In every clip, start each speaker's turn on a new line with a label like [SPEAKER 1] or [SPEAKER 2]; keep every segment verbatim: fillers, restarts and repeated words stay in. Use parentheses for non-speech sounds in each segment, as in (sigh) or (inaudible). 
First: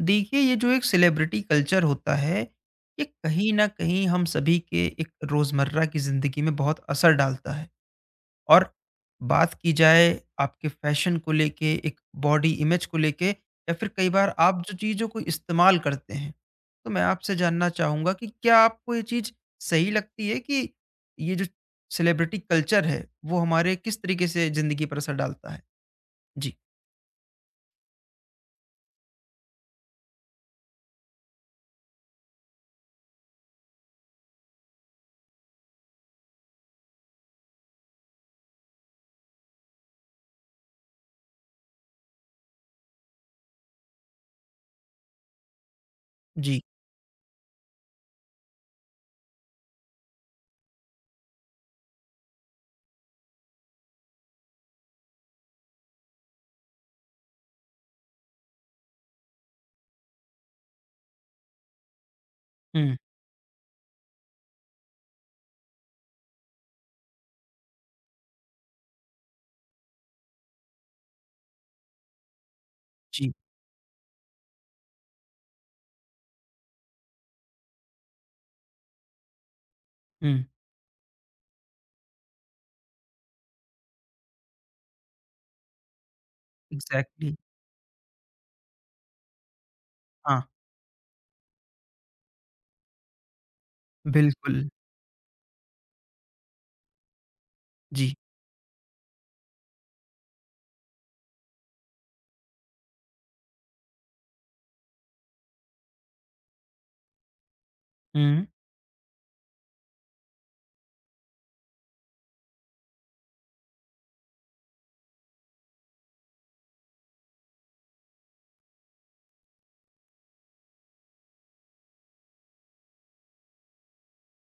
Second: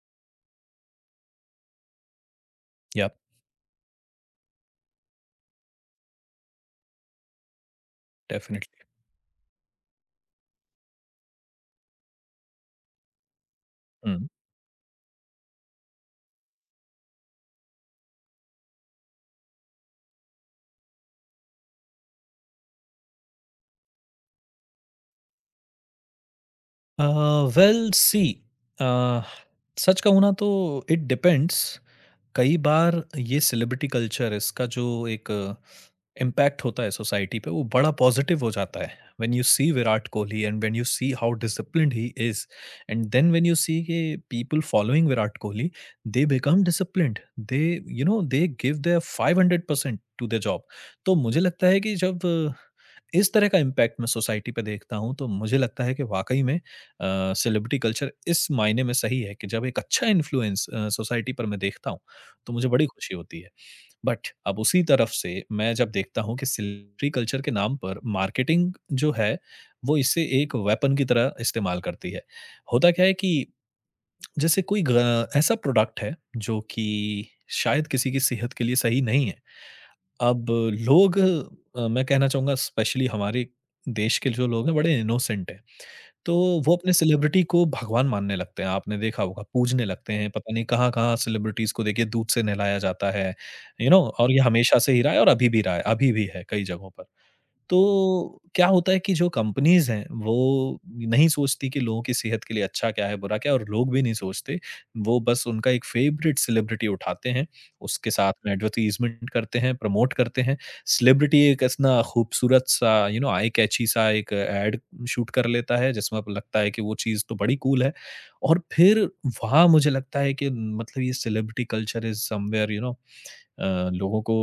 [SPEAKER 1] देखिए ये जो एक सेलिब्रिटी कल्चर होता है, ये
[SPEAKER 2] Yep,
[SPEAKER 1] कहीं ना कहीं हम सभी के एक रोज़मर्रा की ज़िंदगी में बहुत असर डालता है। और
[SPEAKER 2] definitely.
[SPEAKER 1] बात की जाए आपके फैशन को लेके, एक बॉडी इमेज को लेके या फिर कई
[SPEAKER 2] Mm.
[SPEAKER 1] बार आप जो चीज़ों को इस्तेमाल करते हैं, तो मैं आपसे जानना चाहूँगा कि क्या आपको ये चीज़ सही लगती है कि ये जो सेलिब्रिटी कल्चर है वो हमारे किस तरीके से ज़िंदगी पर असर डालता है। जी।
[SPEAKER 2] Uh, well, see, uh, सच कहूँ ना तो इट डिपेंड्स। कई बार ये सेलिब्रिटी कल्चर इसका जो एक इम्पैक्ट होता है सोसाइटी पे वो बड़ा पॉजिटिव हो जाता है। When you see Virat Kohli and when you see how disciplined he is and then when you see के people following Virat Kohli they
[SPEAKER 1] जी।
[SPEAKER 2] Become disciplined, they you know they give their five hundred percent to the job. तो मुझे लगता है कि जब अ, इस तरह का इम्पैक्ट मैं सोसाइटी पे देखता हूँ तो मुझे लगता है कि वाकई में सेलिब्रिटी कल्चर इस मायने में सही है कि जब एक अच्छा इन्फ्लुएंस सोसाइटी पर मैं देखता हूँ तो मुझे बड़ी
[SPEAKER 1] हम्म।
[SPEAKER 2] खुशी होती है। बट अब उसी तरफ से मैं जब देखता हूँ कि सेलिब्रिटी कल्चर के नाम पर मार्केटिंग जो है, वो इसे एक वेपन की तरह इस्तेमाल करती है। होता क्या है
[SPEAKER 1] जी।
[SPEAKER 2] कि जैसे कोई ग ऐसा प्रोडक्ट है जो कि शायद किसी की सेहत के लिए सही नहीं है।
[SPEAKER 1] हम्म।
[SPEAKER 2] अब लोग, अ, मैं कहना चाहूँगा स्पेशली हमारे देश के जो लोग हैं बड़े इनोसेंट हैं। तो वो अपने
[SPEAKER 1] एग्जैक्टली।
[SPEAKER 2] सेलिब्रिटी को भगवान मानने लगते हैं, आपने देखा होगा, पूजने लगते हैं,
[SPEAKER 1] हाँ।
[SPEAKER 2] पता नहीं कहाँ-कहाँ सेलिब्रिटीज़ को देखिए दूध से नहलाया जाता है, यू you नो know, और ये
[SPEAKER 1] बिल्कुल।
[SPEAKER 2] हमेशा से ही रहा है और अभी भी रहा है, अभी भी है कई जगहों पर।
[SPEAKER 1] जी।
[SPEAKER 2] तो क्या होता है कि जो कंपनीज़ हैं, वो नहीं सोचती कि लोगों की सेहत के लिए अच्छा क्या है, बुरा क्या है और लोग भी नहीं सोचते। वो बस उनका एक फ़ेवरेट सेलिब्रिटी उठाते हैं, उसके साथ
[SPEAKER 1] हुँ।
[SPEAKER 2] में एडवर्टाइज़मेंट करते हैं, प्रमोट करते हैं। सेलिब्रिटी एक ऐसा खूबसूरत-सा यू नो आई कैची सा एक एड शूट कर लेता है, जिसमें आपको लगता है कि वो चीज़ तो बड़ी कूल है। और फिर वहाँ मुझे लगता है कि मतलब ये celebrity culture is somewhere you know, uh, लोगों को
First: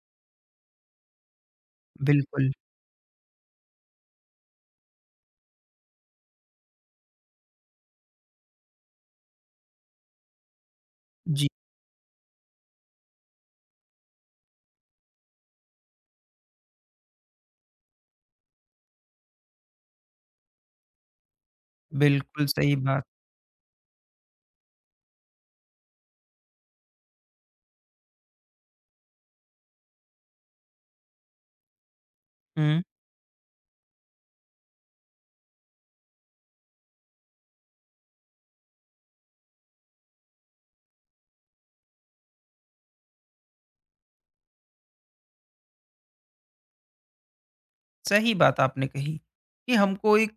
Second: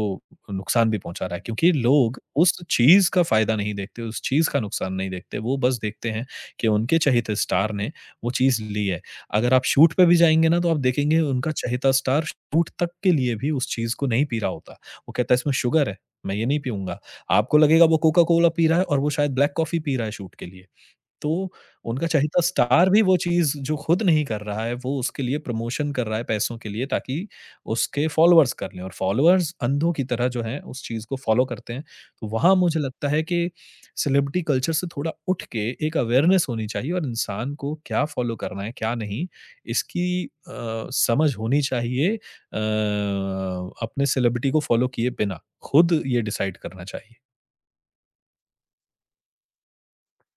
[SPEAKER 2] नुकसान भी पहुँचा रहा है क्योंकि लोग
[SPEAKER 1] बिल्कुल।
[SPEAKER 2] उस चीज़ का फ़ायदा नहीं देखते, उस चीज़ का नुकसान नहीं देखते, वो बस देखते हैं कि उनके चहेते स्टार ने वो चीज़ ली है। अगर आप शूट पे भी जाएँगे ना तो आप देखेंगे
[SPEAKER 1] जी,
[SPEAKER 2] उनका चहेता स्टार शूट तक के लिए भी उस चीज़ को नहीं पी रहा होता। वो कहता है इसमें शुगर है, मैं ये नहीं पीऊँगा। आपको लगेगा वो कोका कोला पी रहा है और वो शायद ब्लैक कॉफ़ी पी रहा है शूट के लिए। तो उनका चहेता
[SPEAKER 1] बिल्कुल सही
[SPEAKER 2] स्टार भी
[SPEAKER 1] बात।
[SPEAKER 2] वो चीज़ जो खुद नहीं कर रहा है, वो उसके लिए प्रमोशन कर रहा है पैसों के लिए ताकि उसके फॉलोअर्स कर लें और फॉलोअर्स अंधों की तरह जो हैं उस चीज़ को फॉलो करते हैं। तो वहाँ मुझे
[SPEAKER 1] हुँ,
[SPEAKER 2] लगता है कि सेलिब्रिटी कल्चर से थोड़ा उठ के एक अवेयरनेस होनी चाहिए और इंसान को क्या फॉलो करना है, क्या नहीं इसकी अ, समझ होनी चाहिए, अ, अपने सेलिब्रिटी को फॉलो किए बिना। खुद ये डिसाइड करना चाहिए।
[SPEAKER 1] सही बात आपने कही कि हमको एक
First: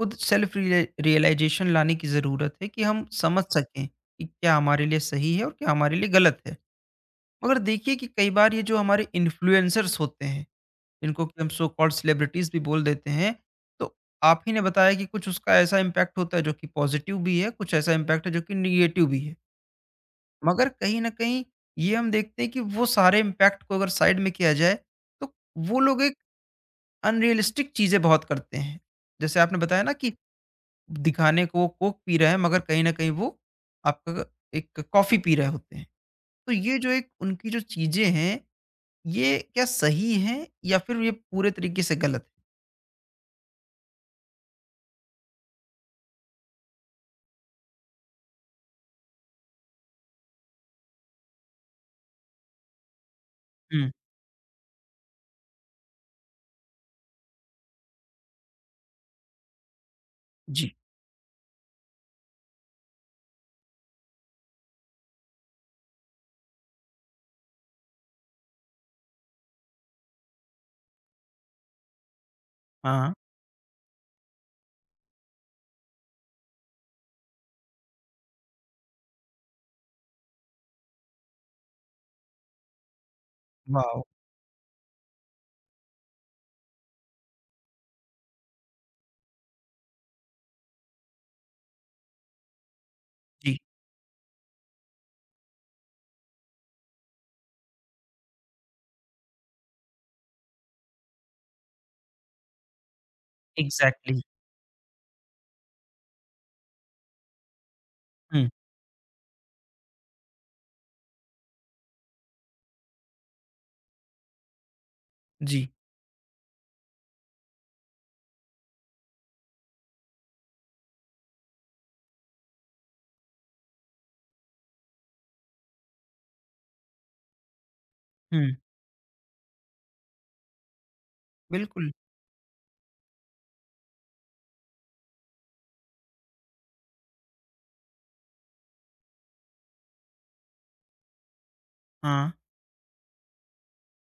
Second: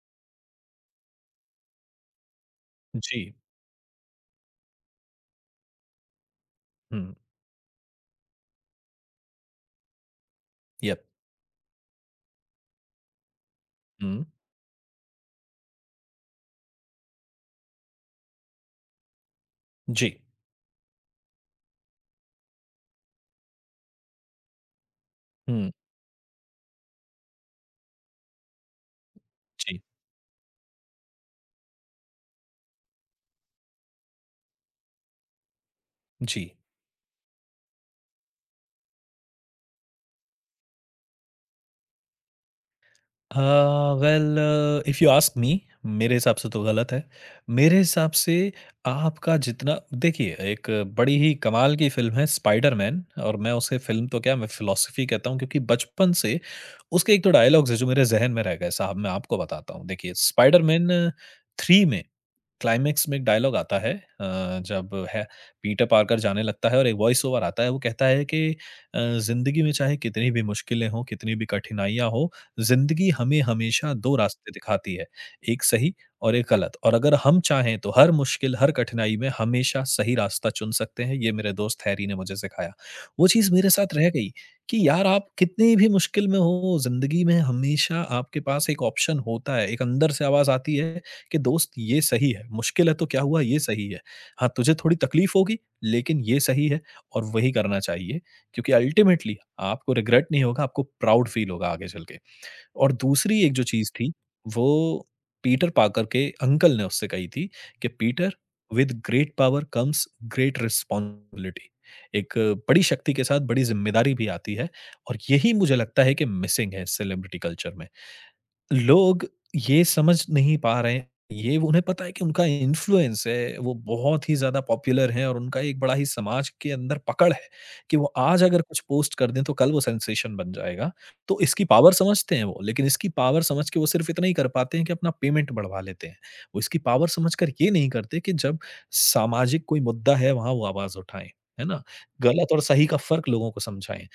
[SPEAKER 1] खुद सेल्फ रिले रियलाइज़ेशन लाने की ज़रूरत है कि हम
[SPEAKER 2] जी।
[SPEAKER 1] समझ सकें कि क्या हमारे लिए सही है और क्या हमारे लिए गलत है।
[SPEAKER 2] हुँ।
[SPEAKER 1] मगर देखिए कि कई बार ये जो हमारे इन्फ्लुएंसर्स होते हैं,
[SPEAKER 2] यप।
[SPEAKER 1] जिनको कि हम सो कॉल्ड सेलिब्रिटीज़ भी बोल देते हैं, तो
[SPEAKER 2] हुँ।
[SPEAKER 1] आप ही ने बताया कि कुछ उसका ऐसा इम्पैक्ट होता है जो कि पॉज़िटिव भी है, कुछ ऐसा इम्पैक्ट है जो कि नेगेटिव भी है।
[SPEAKER 2] जी।
[SPEAKER 1] मगर कहीं न कहीं ये हम देखते हैं कि वो सारे इम्पैक्ट को अगर साइड में किया जाए, तो
[SPEAKER 2] हुँ।
[SPEAKER 1] वो लोग एक अनरियलिस्टिक चीज़ें बहुत करते हैं। जैसे आपने
[SPEAKER 2] जी।
[SPEAKER 1] बताया ना कि दिखाने को वो कोक पी रहे हैं मगर कहीं न कहीं वो आपका एक कॉफ़ी पी रहे होते हैं।
[SPEAKER 2] जी।
[SPEAKER 1] तो ये जो एक उनकी जो चीज़ें हैं, ये क्या सही हैं या फिर ये पूरे तरीके से गलत है?
[SPEAKER 2] Uh, well, if you ask me मेरे हिसाब से तो गलत है। मेरे हिसाब से आपका जितना देखिए, एक बड़ी ही कमाल की फ़िल्म है स्पाइडर मैन और मैं उसे
[SPEAKER 1] हुँ।
[SPEAKER 2] फ़िल्म तो क्या मैं फ़िलॉसफ़ी कहता हूँ क्योंकि बचपन से उसके एक तो डायलॉग्स हैं जो मेरे ज़हन में रह गए साहब, मैं आपको बताता हूँ। देखिए स्पाइडर
[SPEAKER 1] जी।
[SPEAKER 2] मैन थ्री में क्लाइमेक्स में एक डायलॉग आता है। अ, जब है पीटर पार्कर जाने लगता है और एक वॉइस ओवर आता है वो कहता है कि अ, ज़िंदगी में चाहे कितनी भी मुश्किलें हों, कितनी भी कठिनाइयाँ हों, ज़िंदगी
[SPEAKER 1] हाँ।
[SPEAKER 2] हमें हमेशा दो रास्ते दिखाती है, एक सही और एक गलत, और अगर हम चाहें तो हर मुश्किल, हर कठिनाई में हमेशा सही रास्ता चुन सकते हैं, ये मेरे दोस्त हैरी ने मुझे सिखाया। वो चीज़ मेरे साथ
[SPEAKER 1] वाओ!
[SPEAKER 2] रह गई कि यार आप कितनी भी मुश्किल में हो, ज़िंदगी में हमेशा आपके पास एक ऑप्शन होता है, एक अंदर से आवाज़ आती है कि दोस्त ये सही है, मुश्किल है तो क्या हुआ
[SPEAKER 1] जी।
[SPEAKER 2] ये सही है। हाँ, तुझे थोड़ी तकलीफ होगी लेकिन ये सही है और वही करना चाहिए क्योंकि अल्टीमेटली आपको रिग्रेट नहीं होगा, आपको प्राउड फ़ील होगा आगे चल के। और दूसरी एक जो चीज़ थी
[SPEAKER 1] एग्ज़ैक्टली।
[SPEAKER 2] वो पीटर पाकर के अंकल ने उससे कही थी कि Peter,
[SPEAKER 1] hmm.
[SPEAKER 2] With great power comes great responsibility. एक बड़ी शक्ति के साथ बड़ी ज़िम्मेदारी भी आती है और यही
[SPEAKER 1] जी।
[SPEAKER 2] मुझे लगता है कि मिसिंग है सेलिब्रिटी कल्चर में। लोग ये समझ नहीं पा रहे हैं। ये वो- उन्हें पता है कि उनका इन्फ्लुएंस है, वो बहुत ही ज़्यादा पॉपुलर हैं और उनका एक बड़ा ही समाज के अंदर पकड़ है कि वो
[SPEAKER 1] हुँ।
[SPEAKER 2] आज अगर कुछ पोस्ट कर दें तो कल वो सेंसेशन बन जाएगा। तो इसकी
[SPEAKER 1] बिल्कुल।
[SPEAKER 2] पावर समझते हैं वो, लेकिन इसकी पावर समझ के वो सिर्फ़ इतना ही कर पाते हैं कि अपना पेमेंट बढ़वा लेते हैं। वो इसकी पावर समझकर ये नहीं करते कि जब सामाजिक कोई मुद्दा है वहाँ वो आवाज़ उठाएँ, है ना?
[SPEAKER 1] हाँ।
[SPEAKER 2] गलत और सही का फ़र्क लोगों को समझाएँ।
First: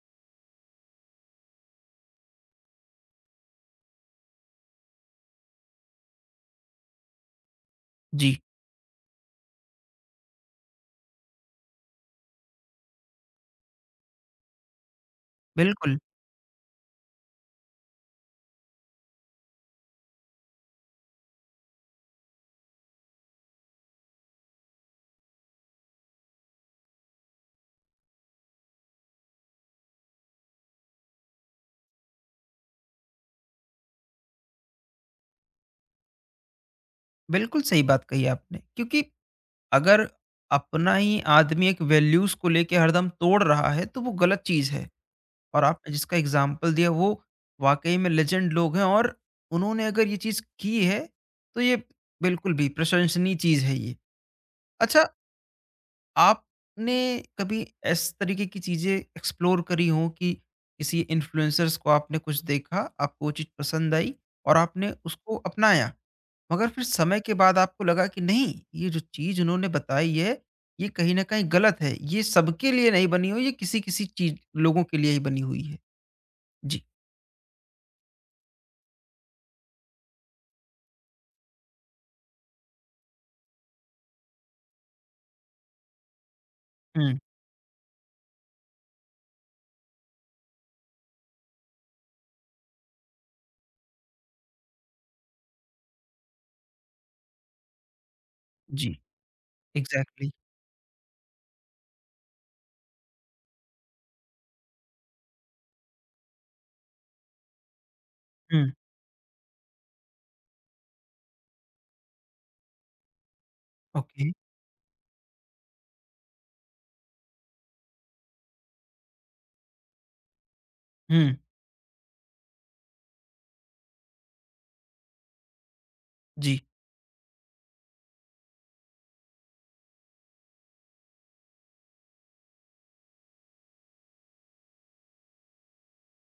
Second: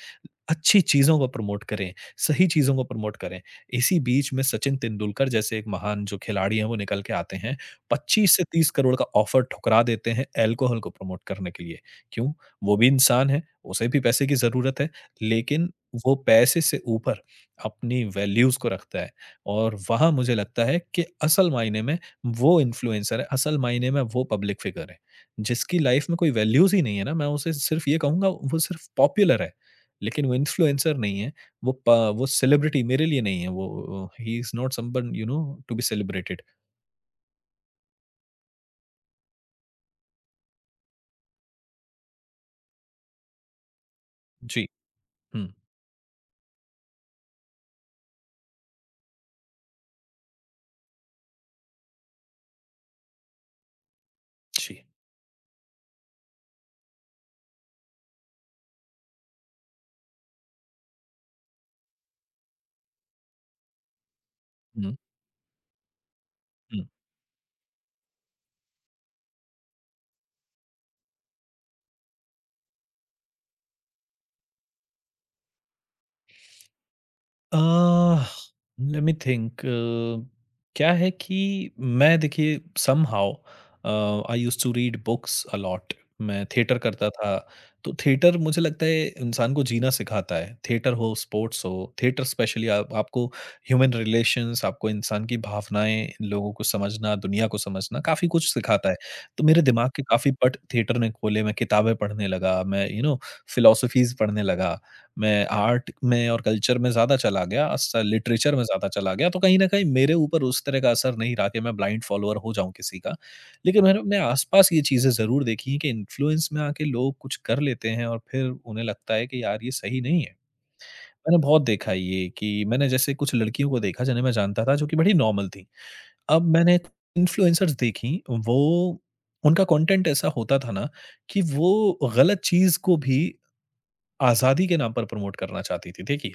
[SPEAKER 2] अच्छी चीज़ों को प्रमोट करें, सही चीज़ों को प्रमोट करें। इसी बीच में सचिन तेंदुलकर जैसे एक महान जो खिलाड़ी हैं वो निकल के आते हैं, पच्चीस
[SPEAKER 1] जी।
[SPEAKER 2] से तीस करोड़ का ऑफ़र ठुकरा देते हैं अल्कोहल को प्रमोट करने के लिए। क्यों? वो भी इंसान है, उसे भी पैसे की ज़रूरत है, लेकिन
[SPEAKER 1] बिल्कुल।
[SPEAKER 2] वो पैसे से ऊपर अपनी वैल्यूज़ को रखता है और वहाँ मुझे लगता है कि असल मायने में वो इन्फ्लुएंसर है, असल मायने में वो पब्लिक फ़िगर है। जिसकी लाइफ़ में कोई वैल्यूज़ ही नहीं है ना, मैं उसे सिर्फ़ ये कहूँगा वो सिर्फ़ पॉपुलर है। लेकिन वो इन्फ्लुएंसर नहीं है, वो प वो सेलिब्रिटी मेरे लिए नहीं है वो, he is not someone you know to be celebrated.
[SPEAKER 1] बिल्कुल सही बात कही आपने क्योंकि अगर अपना ही आदमी एक वैल्यूज़ को लेके हरदम तोड़ रहा है, तो वो गलत
[SPEAKER 2] जी।
[SPEAKER 1] चीज़ है।
[SPEAKER 2] हुँ।
[SPEAKER 1] और आपने जिसका एग्ज़ाम्पल दिया वो वाक़ई में लेजेंड लोग हैं और उन्होंने अगर ये चीज़ की है, तो ये बिल्कुल भी प्रशंसनीय चीज़ है ये।
[SPEAKER 2] जी।
[SPEAKER 1] अच्छा, आपने कभी इस तरीके की चीज़ें एक्सप्लोर करी हों कि किसी इन्फ्लुएंसर्स को आपने कुछ देखा, आपको वो चीज़ पसंद आई और आपने
[SPEAKER 2] हुँ,
[SPEAKER 1] उसको अपनाया? मगर फिर
[SPEAKER 2] हुँ।
[SPEAKER 1] समय के बाद आपको लगा कि नहीं, ये जो चीज़ उन्होंने बताई है, ये कहीं न कहीं गलत है। ये सबके लिए नहीं बनी हुई, ये किसी-किसी चीज़ लोगों के लिए ही बनी हुई है। जी।
[SPEAKER 2] Ah, let me think. Uh, let me think, क्या है कि मैं देखिए somehow I used to read books a lot, मैं थिएटर करता
[SPEAKER 1] हुँ।
[SPEAKER 2] था, तो थिएटर मुझे लगता है इंसान को जीना सिखाता है, थिएटर हो स्पोर्ट्स हो, थिएटर स्पेशली आप, आपको ह्यूमन रिलेशंस, आपको इंसान की भावनाएं, लोगों को समझना, दुनिया को समझना काफ़ी कुछ सिखाता
[SPEAKER 1] जी।
[SPEAKER 2] है। तो मेरे दिमाग के
[SPEAKER 1] एग्ज़ैक्टली।
[SPEAKER 2] काफ़ी पट थिएटर ने खोले, मैं किताबें पढ़ने लगा, मैं यू नो फिलोसफीज पढ़ने लगा, मैं आर्ट में और कल्चर में ज़्यादा चला गया, स लिटरेचर में
[SPEAKER 1] हुँ।
[SPEAKER 2] ज़्यादा चला गया, तो कहीं न कहीं मेरे ऊपर उस तरह का असर नहीं रहा कि मैं ब्लाइंड फॉलोवर हो जाऊँ किसी का। लेकिन मैंने अपने
[SPEAKER 1] ओके।
[SPEAKER 2] आस-पास ये चीज़ें ज़रूर देखी हैं कि इन्फ्लुएंस में आके लोग कुछ कर लेते हैं और फिर उन्हें लगता है कि यार ये सही नहीं है।
[SPEAKER 1] हुँ।
[SPEAKER 2] मैंने बहुत देखा है ये कि मैंने जैसे कुछ लड़कियों को देखा जिन्हें मैं जानता था जो कि बड़ी नॉर्मल थीं। अब
[SPEAKER 1] जी।
[SPEAKER 2] मैंने इन्फ्लुएंसर्स देखी, वो उनका कंटेंट ऐसा होता था ना कि वो गलत चीज़ को भी आज़ादी के नाम पर प्रमोट करना चाहती थी। देखिए,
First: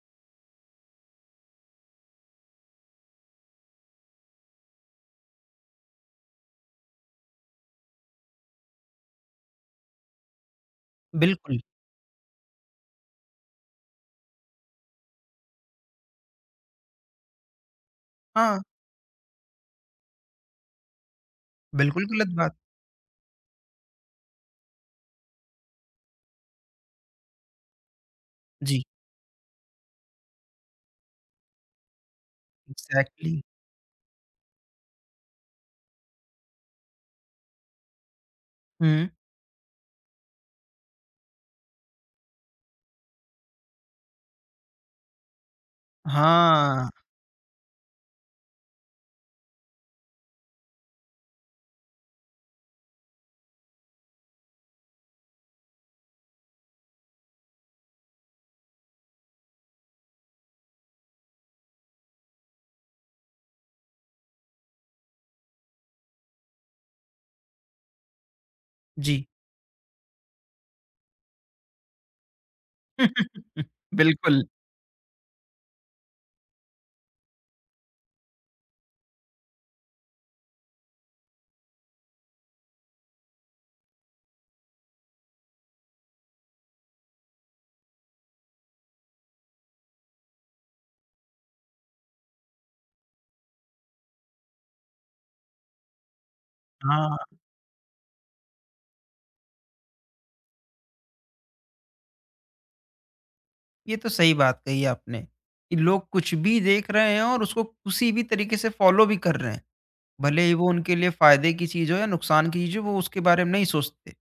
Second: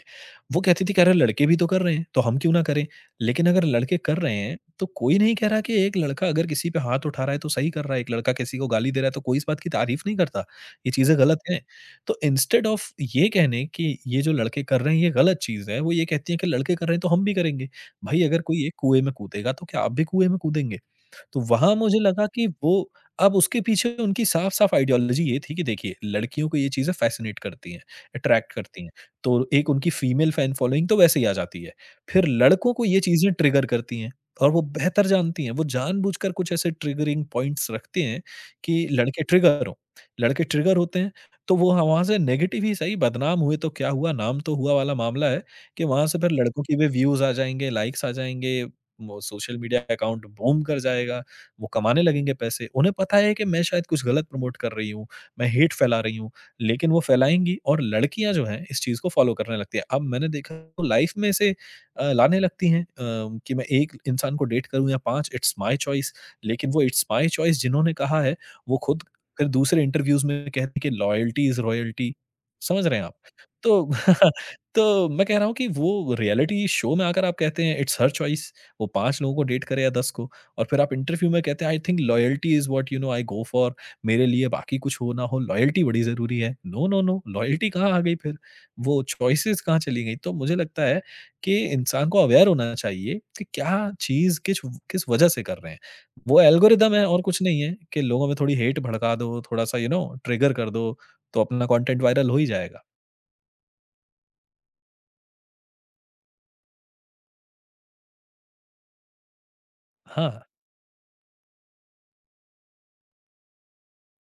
[SPEAKER 2] वो कहती थी कि अरे लड़के भी तो कर रहे हैं, तो हम क्यों ना करें? लेकिन अगर लड़के कर रहे हैं, तो कोई नहीं कह रहा कि एक लड़का अगर किसी पे हाथ उठा रहा है तो सही कर रहा है, एक लड़का किसी को गाली दे रहा है तो कोई इस बात की तारीफ़ नहीं करता। ये चीज़ें गलत
[SPEAKER 1] बिल्कुल।
[SPEAKER 2] हैं। तो इंस्टेड ऑफ ये कहने कि ये जो लड़के कर रहे हैं ये गलत चीज़ है, वो ये कहती हैं कि लड़के कर रहे हैं तो हम भी करेंगे। भाई, अगर
[SPEAKER 1] हाँ।
[SPEAKER 2] कोई एक कुएँ में कूदेगा तो क्या आप भी कुएँ में कूदेंगे? तो वहाँ मुझे
[SPEAKER 1] बिल्कुल
[SPEAKER 2] लगा
[SPEAKER 1] गलत
[SPEAKER 2] कि
[SPEAKER 1] बात।
[SPEAKER 2] वो अब उसके पीछे उनकी साफ-साफ आइडियोलॉजी ये थी कि देखिए, लड़कियों को ये चीज़ें फ़ैसिनेट करती हैं, अट्रैक्ट करती
[SPEAKER 1] जी।
[SPEAKER 2] हैं। तो एक उनकी फीमेल फैन फॉलोइंग तो वैसे ही आ जाती है। फिर लड़कों को ये चीज़ें
[SPEAKER 1] एग्ज़ैक्टली।
[SPEAKER 2] ट्रिगर करती हैं और वो बेहतर जानती हैं। वो जानबूझकर कुछ ऐसे ट्रिगरिंग पॉइंट्स रखते हैं कि
[SPEAKER 1] हुँ।
[SPEAKER 2] लड़के ट्रिगर हों। लड़के ट्रिगर होते हैं तो वो ह वहाँ से नेगेटिव ही सही, बदनाम हुए तो क्या हुआ, नाम तो हुआ वाला मामला है कि वहाँ से फिर लड़कों की भी
[SPEAKER 1] हाँ।
[SPEAKER 2] व्यूज़ आ जाएँगे, लाइक्स आ जाएँगे, वो सोशल मीडिया अकाउंट बूम कर जाएगा। वो कमाने लगेंगे पैसे। उन्हें पता है कि मैं शायद कुछ गलत प्रमोट कर रही हूँ, मैं हेट फैला रही हूँ, लेकिन वो फैलाएँगी और लड़कियाँ जो हैं इस चीज़ को फ़ॉलो करने लगती हैं। अब मैंने देखा तो लाइफ़ में इसे अ, लाने लगती हैं, अ, कि मैं एक इंसान को डेट करूँ या पाँच, इट्स माय चॉइस, लेकिन वो इट्स माय चॉइस जिन्होंने कहा है, वो खुद
[SPEAKER 1] जी।
[SPEAKER 2] फिर दूसरे इंटरव्यूज़ में कहते हैं कि लॉयल्टी इज़ रॉयल्टी। समझ रहे हैं आप?
[SPEAKER 1] (laughs)
[SPEAKER 2] तो (laughs)
[SPEAKER 1] बिल्कुल।
[SPEAKER 2] तो मैं कह रहा हूँ कि वो रियलिटी शो में आकर आप कहते हैं इट्स हर चॉइस। वो पाँच लोगों को डेट करे या दस को। और फिर आप इंटरव्यू में कहते हैं I think loyalty is what you know I go for. मेरे लिए बाकी कुछ हो ना हो लॉयल्टी बड़ी जरूरी है। नो नो नो लॉयल्टी कहाँ आ गई फिर, वो चॉइसेस कहाँ चली गई। तो मुझे लगता है कि इंसान को अवेयर होना चाहिए कि क्या चीज किस किस वजह से कर रहे हैं। वो एल्गोरिदम है
[SPEAKER 1] हाँ,
[SPEAKER 2] और कुछ नहीं है कि लोगों में थोड़ी हेट भड़का दो, थोड़ा सा यू नो ट्रिगर कर दो, तो अपना कंटेंट वायरल हो ही जाएगा।
[SPEAKER 1] ये तो सही बात कही आपने कि लोग कुछ भी देख रहे हैं और उसको किसी भी तरीके से फ़ॉलो भी कर रहे हैं।
[SPEAKER 2] हाँ।
[SPEAKER 1] भले ही वो उनके लिए फायदे की चीज़ हो या नुकसान की चीज़ हो वो उसके बारे में नहीं सोचते।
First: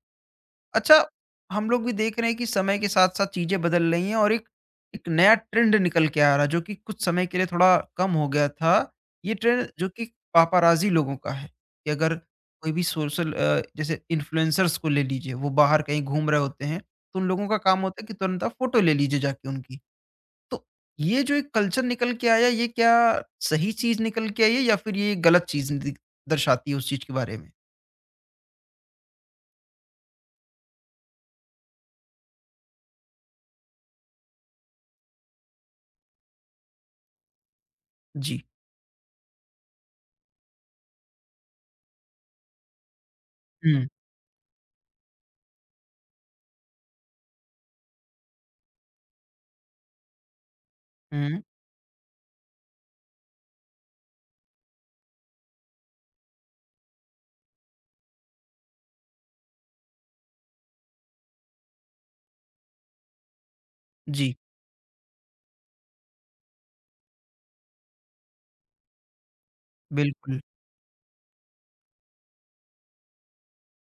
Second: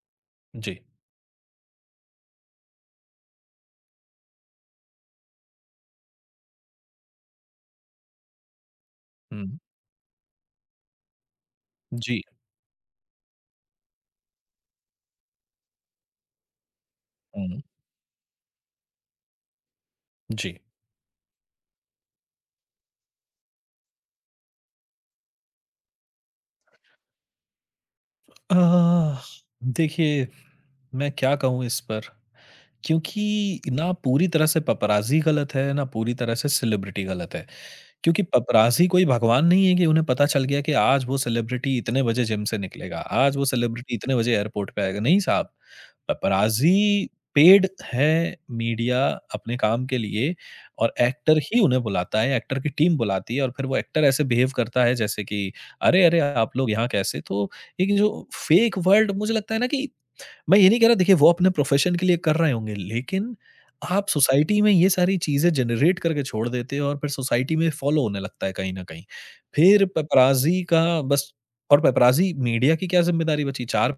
[SPEAKER 2] जी।
[SPEAKER 1] अच्छा, हम लोग भी देख रहे हैं कि समय के साथ-साथ चीज़ें बदल रही हैं और एक एक नया ट्रेंड निकल के आ रहा है जो कि कुछ समय के लिए थोड़ा कम हो गया था। ये
[SPEAKER 2] हम्म,
[SPEAKER 1] ट्रेंड जो कि पापाराज़ी लोगों का है कि अगर
[SPEAKER 2] जी।
[SPEAKER 1] कोई भी सोशल अ, जैसे इन्फ्लुएंसर्स को ले लीजिए, वो बाहर कहीं घूम रहे होते हैं, तो उन लोगों का
[SPEAKER 2] हम्म,
[SPEAKER 1] काम होता है कि तुरंत आप फ़ोटो ले लीजिए जाके उनकी।
[SPEAKER 2] जी।
[SPEAKER 1] तो ये जो एक कल्चर निकल के आया, ये क्या सही चीज़ निकल के आई है या फिर ये गलत चीज़ द दर्शाती है उस चीज़ के बारे में?
[SPEAKER 2] आह, देखिए मैं क्या कहूँ इस पर, क्योंकि ना पूरी तरह से पपराज़ी गलत है, ना पूरी तरह से सेलिब्रिटी गलत है। क्योंकि
[SPEAKER 1] जी।
[SPEAKER 2] पपराज़ी कोई भगवान नहीं है कि उन्हें पता चल गया कि आज वो सेलिब्रिटी इतने बजे जिम से निकलेगा, आज वो
[SPEAKER 1] हुँ।
[SPEAKER 2] सेलिब्रिटी इतने बजे एयरपोर्ट पे आएगा। नहीं साहब, पपराज़ी पेड है मीडिया, अपने काम के लिए। और एक्टर
[SPEAKER 1] हुँ।
[SPEAKER 2] ही उन्हें बुलाता है, एक्टर की टीम बुलाती है और फिर वो एक्टर ऐसे बिहेव करता है जैसे कि, "अरे, अरे! आप लोग यहाँ कैसे?"। तो एक जो फ़ेक वर्ल्ड, मुझे लगता है ना कि, मैं ये नहीं कह रहा, देखिए वो अपने प्रोफेशन के लिए कर रहे होंगे, लेकिन आप
[SPEAKER 1] जी।
[SPEAKER 2] सोसाइटी में ये सारी चीज़ें जनरेट करके छोड़ देते हो और फिर सोसाइटी में फ़ॉलो होने लगता है कहीं न कहीं। फिर
[SPEAKER 1] बिल्कुल।
[SPEAKER 2] पेपराज़ी का बस, और पेपराज़ी मीडिया की क्या ज़िम्मेदारी बची? चार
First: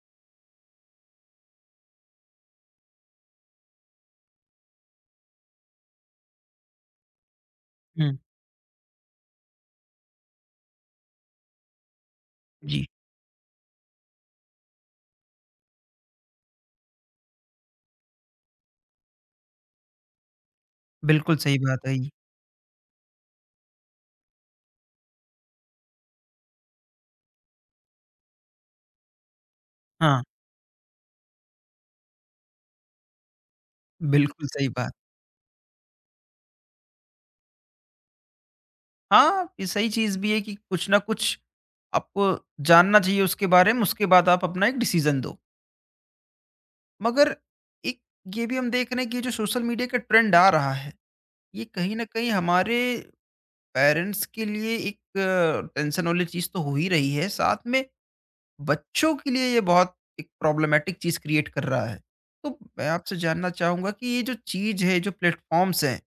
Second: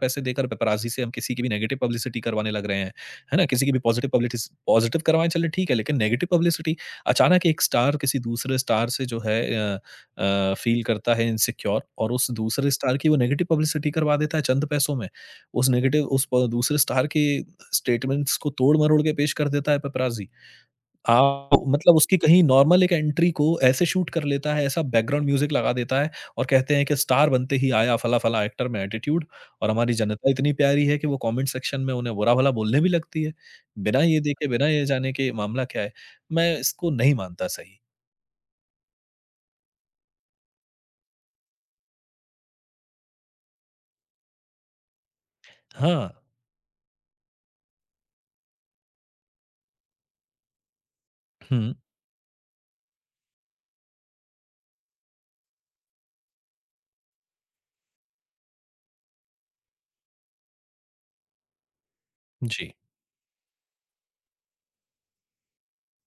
[SPEAKER 2] पैसे देकर पेपराज़ी से हम किसी की भी नेगेटिव पब्लिसिटी करवाने लग रहे हैं, है ना? किसी की भी पॉज़िटिव पब्लिटिस पॉज़िटिव करवाएँ चलें ठीक है, लेकिन नेगेटिव पब्लिसिटी, अचानक एक स्टार
[SPEAKER 1] हुँ।
[SPEAKER 2] किसी दूसरे स्टार से जो है अ अ, फ़ील करता है इनसिक्योर और उस दूसरे
[SPEAKER 1] जी,
[SPEAKER 2] स्टार की वो नेगेटिव पब्लिसिटी करवा देता है चंद पैसों में। उस नेगेटिव उस प दूसरे स्टार के स्टेटमेंट्स को तोड़-मरोड़ के पेश कर देता है पेपराज़ी।
[SPEAKER 1] बिल्कुल
[SPEAKER 2] आ,
[SPEAKER 1] सही बात है
[SPEAKER 2] मतलब
[SPEAKER 1] ये।
[SPEAKER 2] उसकी कहीं नॉर्मल एक एंट्री को ऐसे शूट कर लेता है, ऐसा बैकग्राउंड म्यूज़िक लगा देता है और कहते हैं कि स्टार बनते ही आया फला-फला एक्टर में एटीट्यूड। और हमारी
[SPEAKER 1] हाँ,
[SPEAKER 2] जनता इतनी प्यारी है कि वो कमेंट सेक्शन में उन्हें बुरा-भला बोलने भी लगती है। बिना ये
[SPEAKER 1] बिल्कुल
[SPEAKER 2] देखे, बिना
[SPEAKER 1] सही
[SPEAKER 2] ये
[SPEAKER 1] बात।
[SPEAKER 2] जाने कि मामला क्या है, मैं इसको नहीं मानता सही।
[SPEAKER 1] हाँ, ये सही चीज़ भी है कि कुछ ना कुछ आपको जानना चाहिए उसके बारे में, उसके बाद आप अपना एक डिसीज़न दो।
[SPEAKER 2] हाँ।
[SPEAKER 1] मगर एक ये भी हम देख रहे हैं कि जो सोशल मीडिया का ट्रेंड आ रहा है, ये
[SPEAKER 2] हुँ,
[SPEAKER 1] कहीं न कहीं हमारे पेरेंट्स के लिए एक टेंशन वाली चीज़ तो हो ही रही है, साथ में बच्चों के लिए ये बहुत एक प्रॉब्लमैटिक चीज़ क्रिएट कर रहा है। तो
[SPEAKER 2] जी।
[SPEAKER 1] मैं आपसे जानना चाहूँगा कि ये जो चीज़ है, जो प्लेटफ़ॉर्म्स हैं,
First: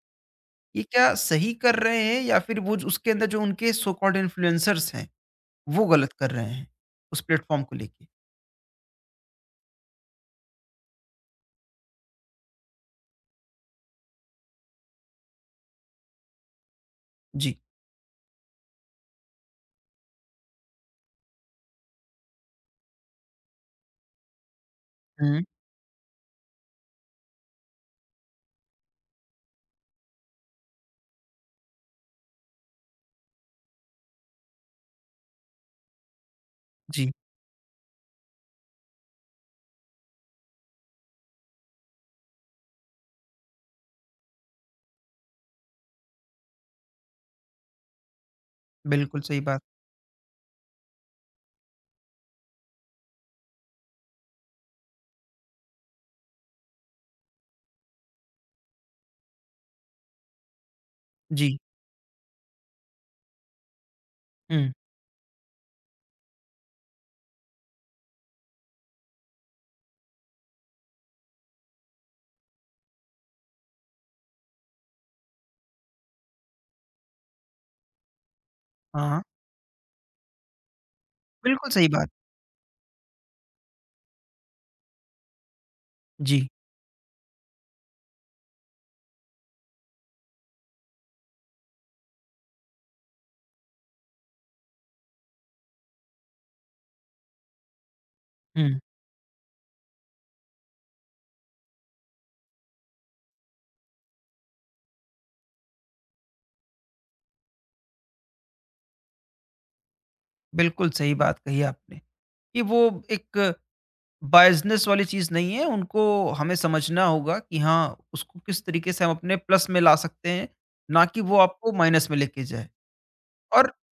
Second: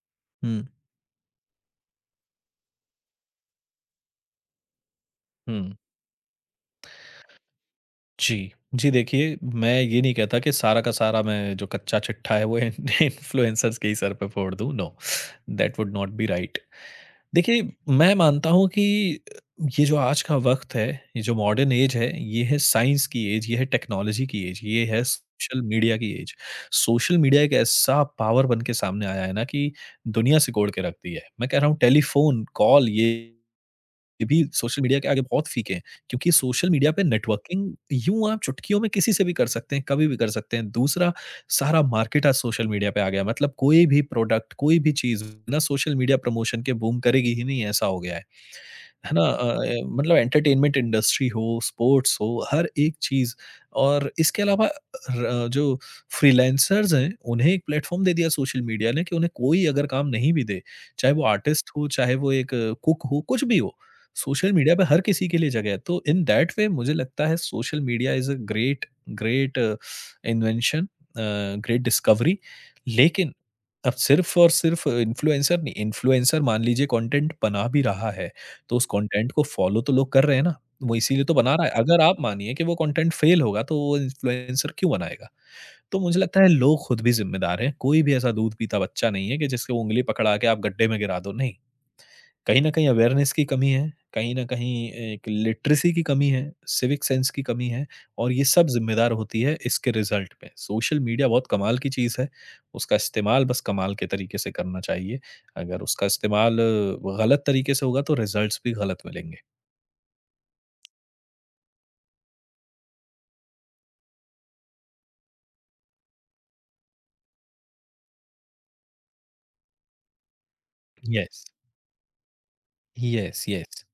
[SPEAKER 2] हुँ,
[SPEAKER 1] ये क्या सही कर रहे हैं या फिर वो ज उसके अंदर जो उनके सो कॉल्ड इन्फ्लुएंसर्स हैं,
[SPEAKER 2] हुँ।
[SPEAKER 1] वो गलत कर रहे हैं, उस प्लेटफ़ॉर्म को लेके?
[SPEAKER 2] जी। जी, देखिए मैं ये नहीं कहता कि सारा का सारा, मैं जो कच्चा चिट्ठा है वो इन (laughs) इन्फ्लुएंसर्स के ही सर पे फोड़ दूँ, no, that would not be right.
[SPEAKER 1] जी।
[SPEAKER 2] देखिए, मैं मानता हूँ कि ये जो आज का वक़्त है, ये जो मॉडर्न ऐज है, ये है साइंस की ऐज, ये है टेक्नोलॉजी की ऐज, ये है
[SPEAKER 1] हुँ।
[SPEAKER 2] सोशल मीडिया की ऐज। सोशल मीडिया एक ऐसा पावर बन के सामने आया है ना, कि दुनिया सिकोड़ के रख दी है। मैं कह रहा हूँ टेलीफ़ोन, कॉल, ये ये भी सोशल मीडिया के आगे बहुत फीके हैं, क्योंकि सोशल मीडिया पे
[SPEAKER 1] जी,
[SPEAKER 2] नेटवर्किंग यूँ आप चुटकियों में किसी से भी कर सकते हैं, कभी भी कर सकते हैं। दूसरा, सारा मार्केट आज सोशल मीडिया पे आ गया है। मतलब कोई भी प्रोडक्ट, कोई भी चीज़ बिना सोशल मीडिया प्रमोशन के बूम करेगी ही नहीं, ऐसा हो गया है। है
[SPEAKER 1] बिल्कुल
[SPEAKER 2] ना?
[SPEAKER 1] सही
[SPEAKER 2] अ
[SPEAKER 1] बात।
[SPEAKER 2] अ, मतलब एंटरटेनमेंट इंडस्ट्री हो, स्पोर्ट्स हो, हर एक चीज़। और इसके अलावा र जो फ्रीलांसर्स हैं, उन्हें एक प्लेटफ़ॉर्म दे दिया सोशल मीडिया ने, कि उन्हें कोई अगर काम नहीं भी दे, चाहे वो
[SPEAKER 1] जी।
[SPEAKER 2] आर्टिस्ट हो, चाहे वो एक कुक हो, कुछ भी हो। सोशल
[SPEAKER 1] हुँ।
[SPEAKER 2] मीडिया पे हर किसी के लिए जगह है, तो इन दैट वे मुझे लगता है social media is a great great invention, great discovery. लेकिन अब सिर्फ और सिर्फ इन्फ्लुएंसर नहीं, इन्फ्लुएंसर मान लीजिए कंटेंट बना भी रहा है, तो उस
[SPEAKER 1] हाँ। हाँ,
[SPEAKER 2] कंटेंट को फॉलो तो लोग कर रहे हैं ना। वो इसीलिए तो बना रहा
[SPEAKER 1] बिल्कुल
[SPEAKER 2] है,
[SPEAKER 1] सही
[SPEAKER 2] अगर
[SPEAKER 1] बात।
[SPEAKER 2] आप मानिए कि वो कंटेंट फेल होगा तो वो इन्फ्लुएंसर क्यों बनाएगा। तो मुझे लगता
[SPEAKER 1] जी।
[SPEAKER 2] है लोग खुद भी जिम्मेदार हैं, कोई भी ऐसा दूध पीता बच्चा नहीं है कि जिसके उंगली पकड़ा के आप गड्ढे में गिरा दो, नहीं। कहीं न कहीं अवेयरनेस की कमी है, कहीं न कहीं एक लिटरेसी की कमी है, सिविक सेंस की कमी है, और ये सब
[SPEAKER 1] हुँ,
[SPEAKER 2] ज़िम्मेदार होती है इसके रिज़ल्ट पे। सोशल मीडिया बहुत कमाल की चीज़ है, उसका इस्तेमाल बस कमाल के तरीके से करना चाहिए। अगर उसका इस्तेमाल अ, गलत तरीके से होगा तो रिज़ल्ट्स भी गलत मिलेंगे।
[SPEAKER 1] बिल्कुल सही बात कही आपने कि वो एक बाज़नेस वाली चीज़ नहीं है, उनको हमें समझना होगा कि हाँ, उसको किस तरीके से हम अपने प्लस में ला सकते हैं, ना कि वो
[SPEAKER 2] येस,
[SPEAKER 1] आपको माइनस में लेके जाए।
[SPEAKER 2] येस,
[SPEAKER 1] और
[SPEAKER 2] येस।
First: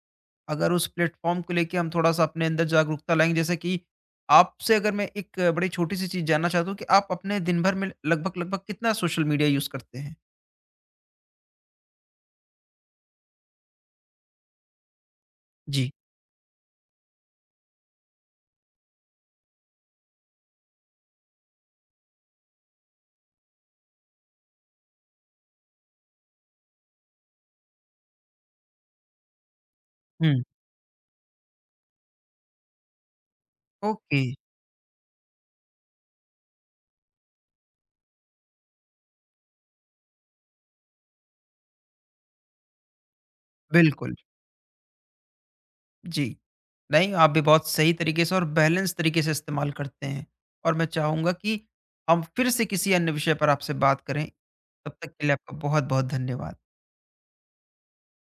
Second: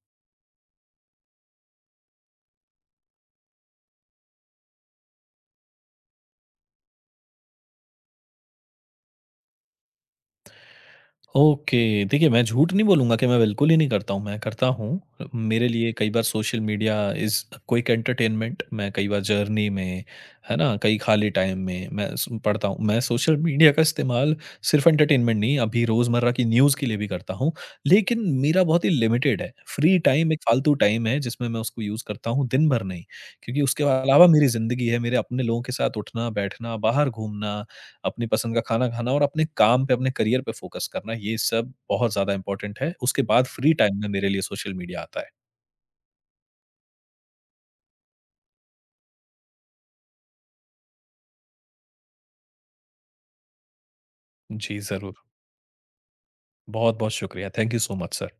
[SPEAKER 1] अगर उस प्लेटफ़ॉर्म को लेके हम थोड़ा-सा अपने अंदर जागरूकता लाएँगे, जैसे कि आपसे अगर मैं एक बड़ी छोटी-सी चीज़ जानना चाहता हूँ कि आप अपने दिन भर में लगभग-लगभग कितना सोशल मीडिया यूज़ करते हैं?
[SPEAKER 2] ओके, देखिए मैं झूठ नहीं बोलूँगा कि मैं बिल्कुल ही नहीं करता हूँ, मैं करता हूँ। मेरे
[SPEAKER 1] जी।
[SPEAKER 2] लिए कई बार social media is quick entertainment. मैं कई बार जर्नी में, है ना? कई खाली टाइम में मैं स पढ़ता हूँ। मैं सोशल मीडिया का इस्तेमाल सिर्फ़ एंटरटेनमेंट नहीं, अभी रोज़मर्रा की न्यूज़ के लिए भी करता हूँ। लेकिन मेरा बहुत ही लिमिटेड है, फ्री टाइम
[SPEAKER 1] हुँ।
[SPEAKER 2] एक फालतू टाइम है जिसमें मैं उसको यूज़ करता हूँ, दिन भर नहीं। क्योंकि उसके
[SPEAKER 1] ओके,
[SPEAKER 2] अलावा मेरी ज़िंदगी है, मेरे अपने लोगों के साथ उठना, बैठना, बाहर घूमना, अपनी पसंद का खाना खाना और अपने काम पे, अपने करियर पे फ़ोकस करना, ये सब बहुत ज़्यादा इम्पोर्टेंट है। उसके बाद फ्री टाइम में
[SPEAKER 1] बिल्कुल।
[SPEAKER 2] मेरे लिए सोशल मीडिया आता है।
[SPEAKER 1] जी। नहीं, आप भी बहुत सही तरीके से और बैलेंस तरीके से इस्तेमाल करते हैं और मैं चाहूँगा कि हम फिर से किसी अन्य विषय पर आपसे बात करें।
[SPEAKER 2] जी,
[SPEAKER 1] तब तक
[SPEAKER 2] ज़रूर।
[SPEAKER 1] के लिए आपका बहुत-बहुत धन्यवाद।
[SPEAKER 2] बहुत-बहुत शुक्रिया। Thank you so much sir.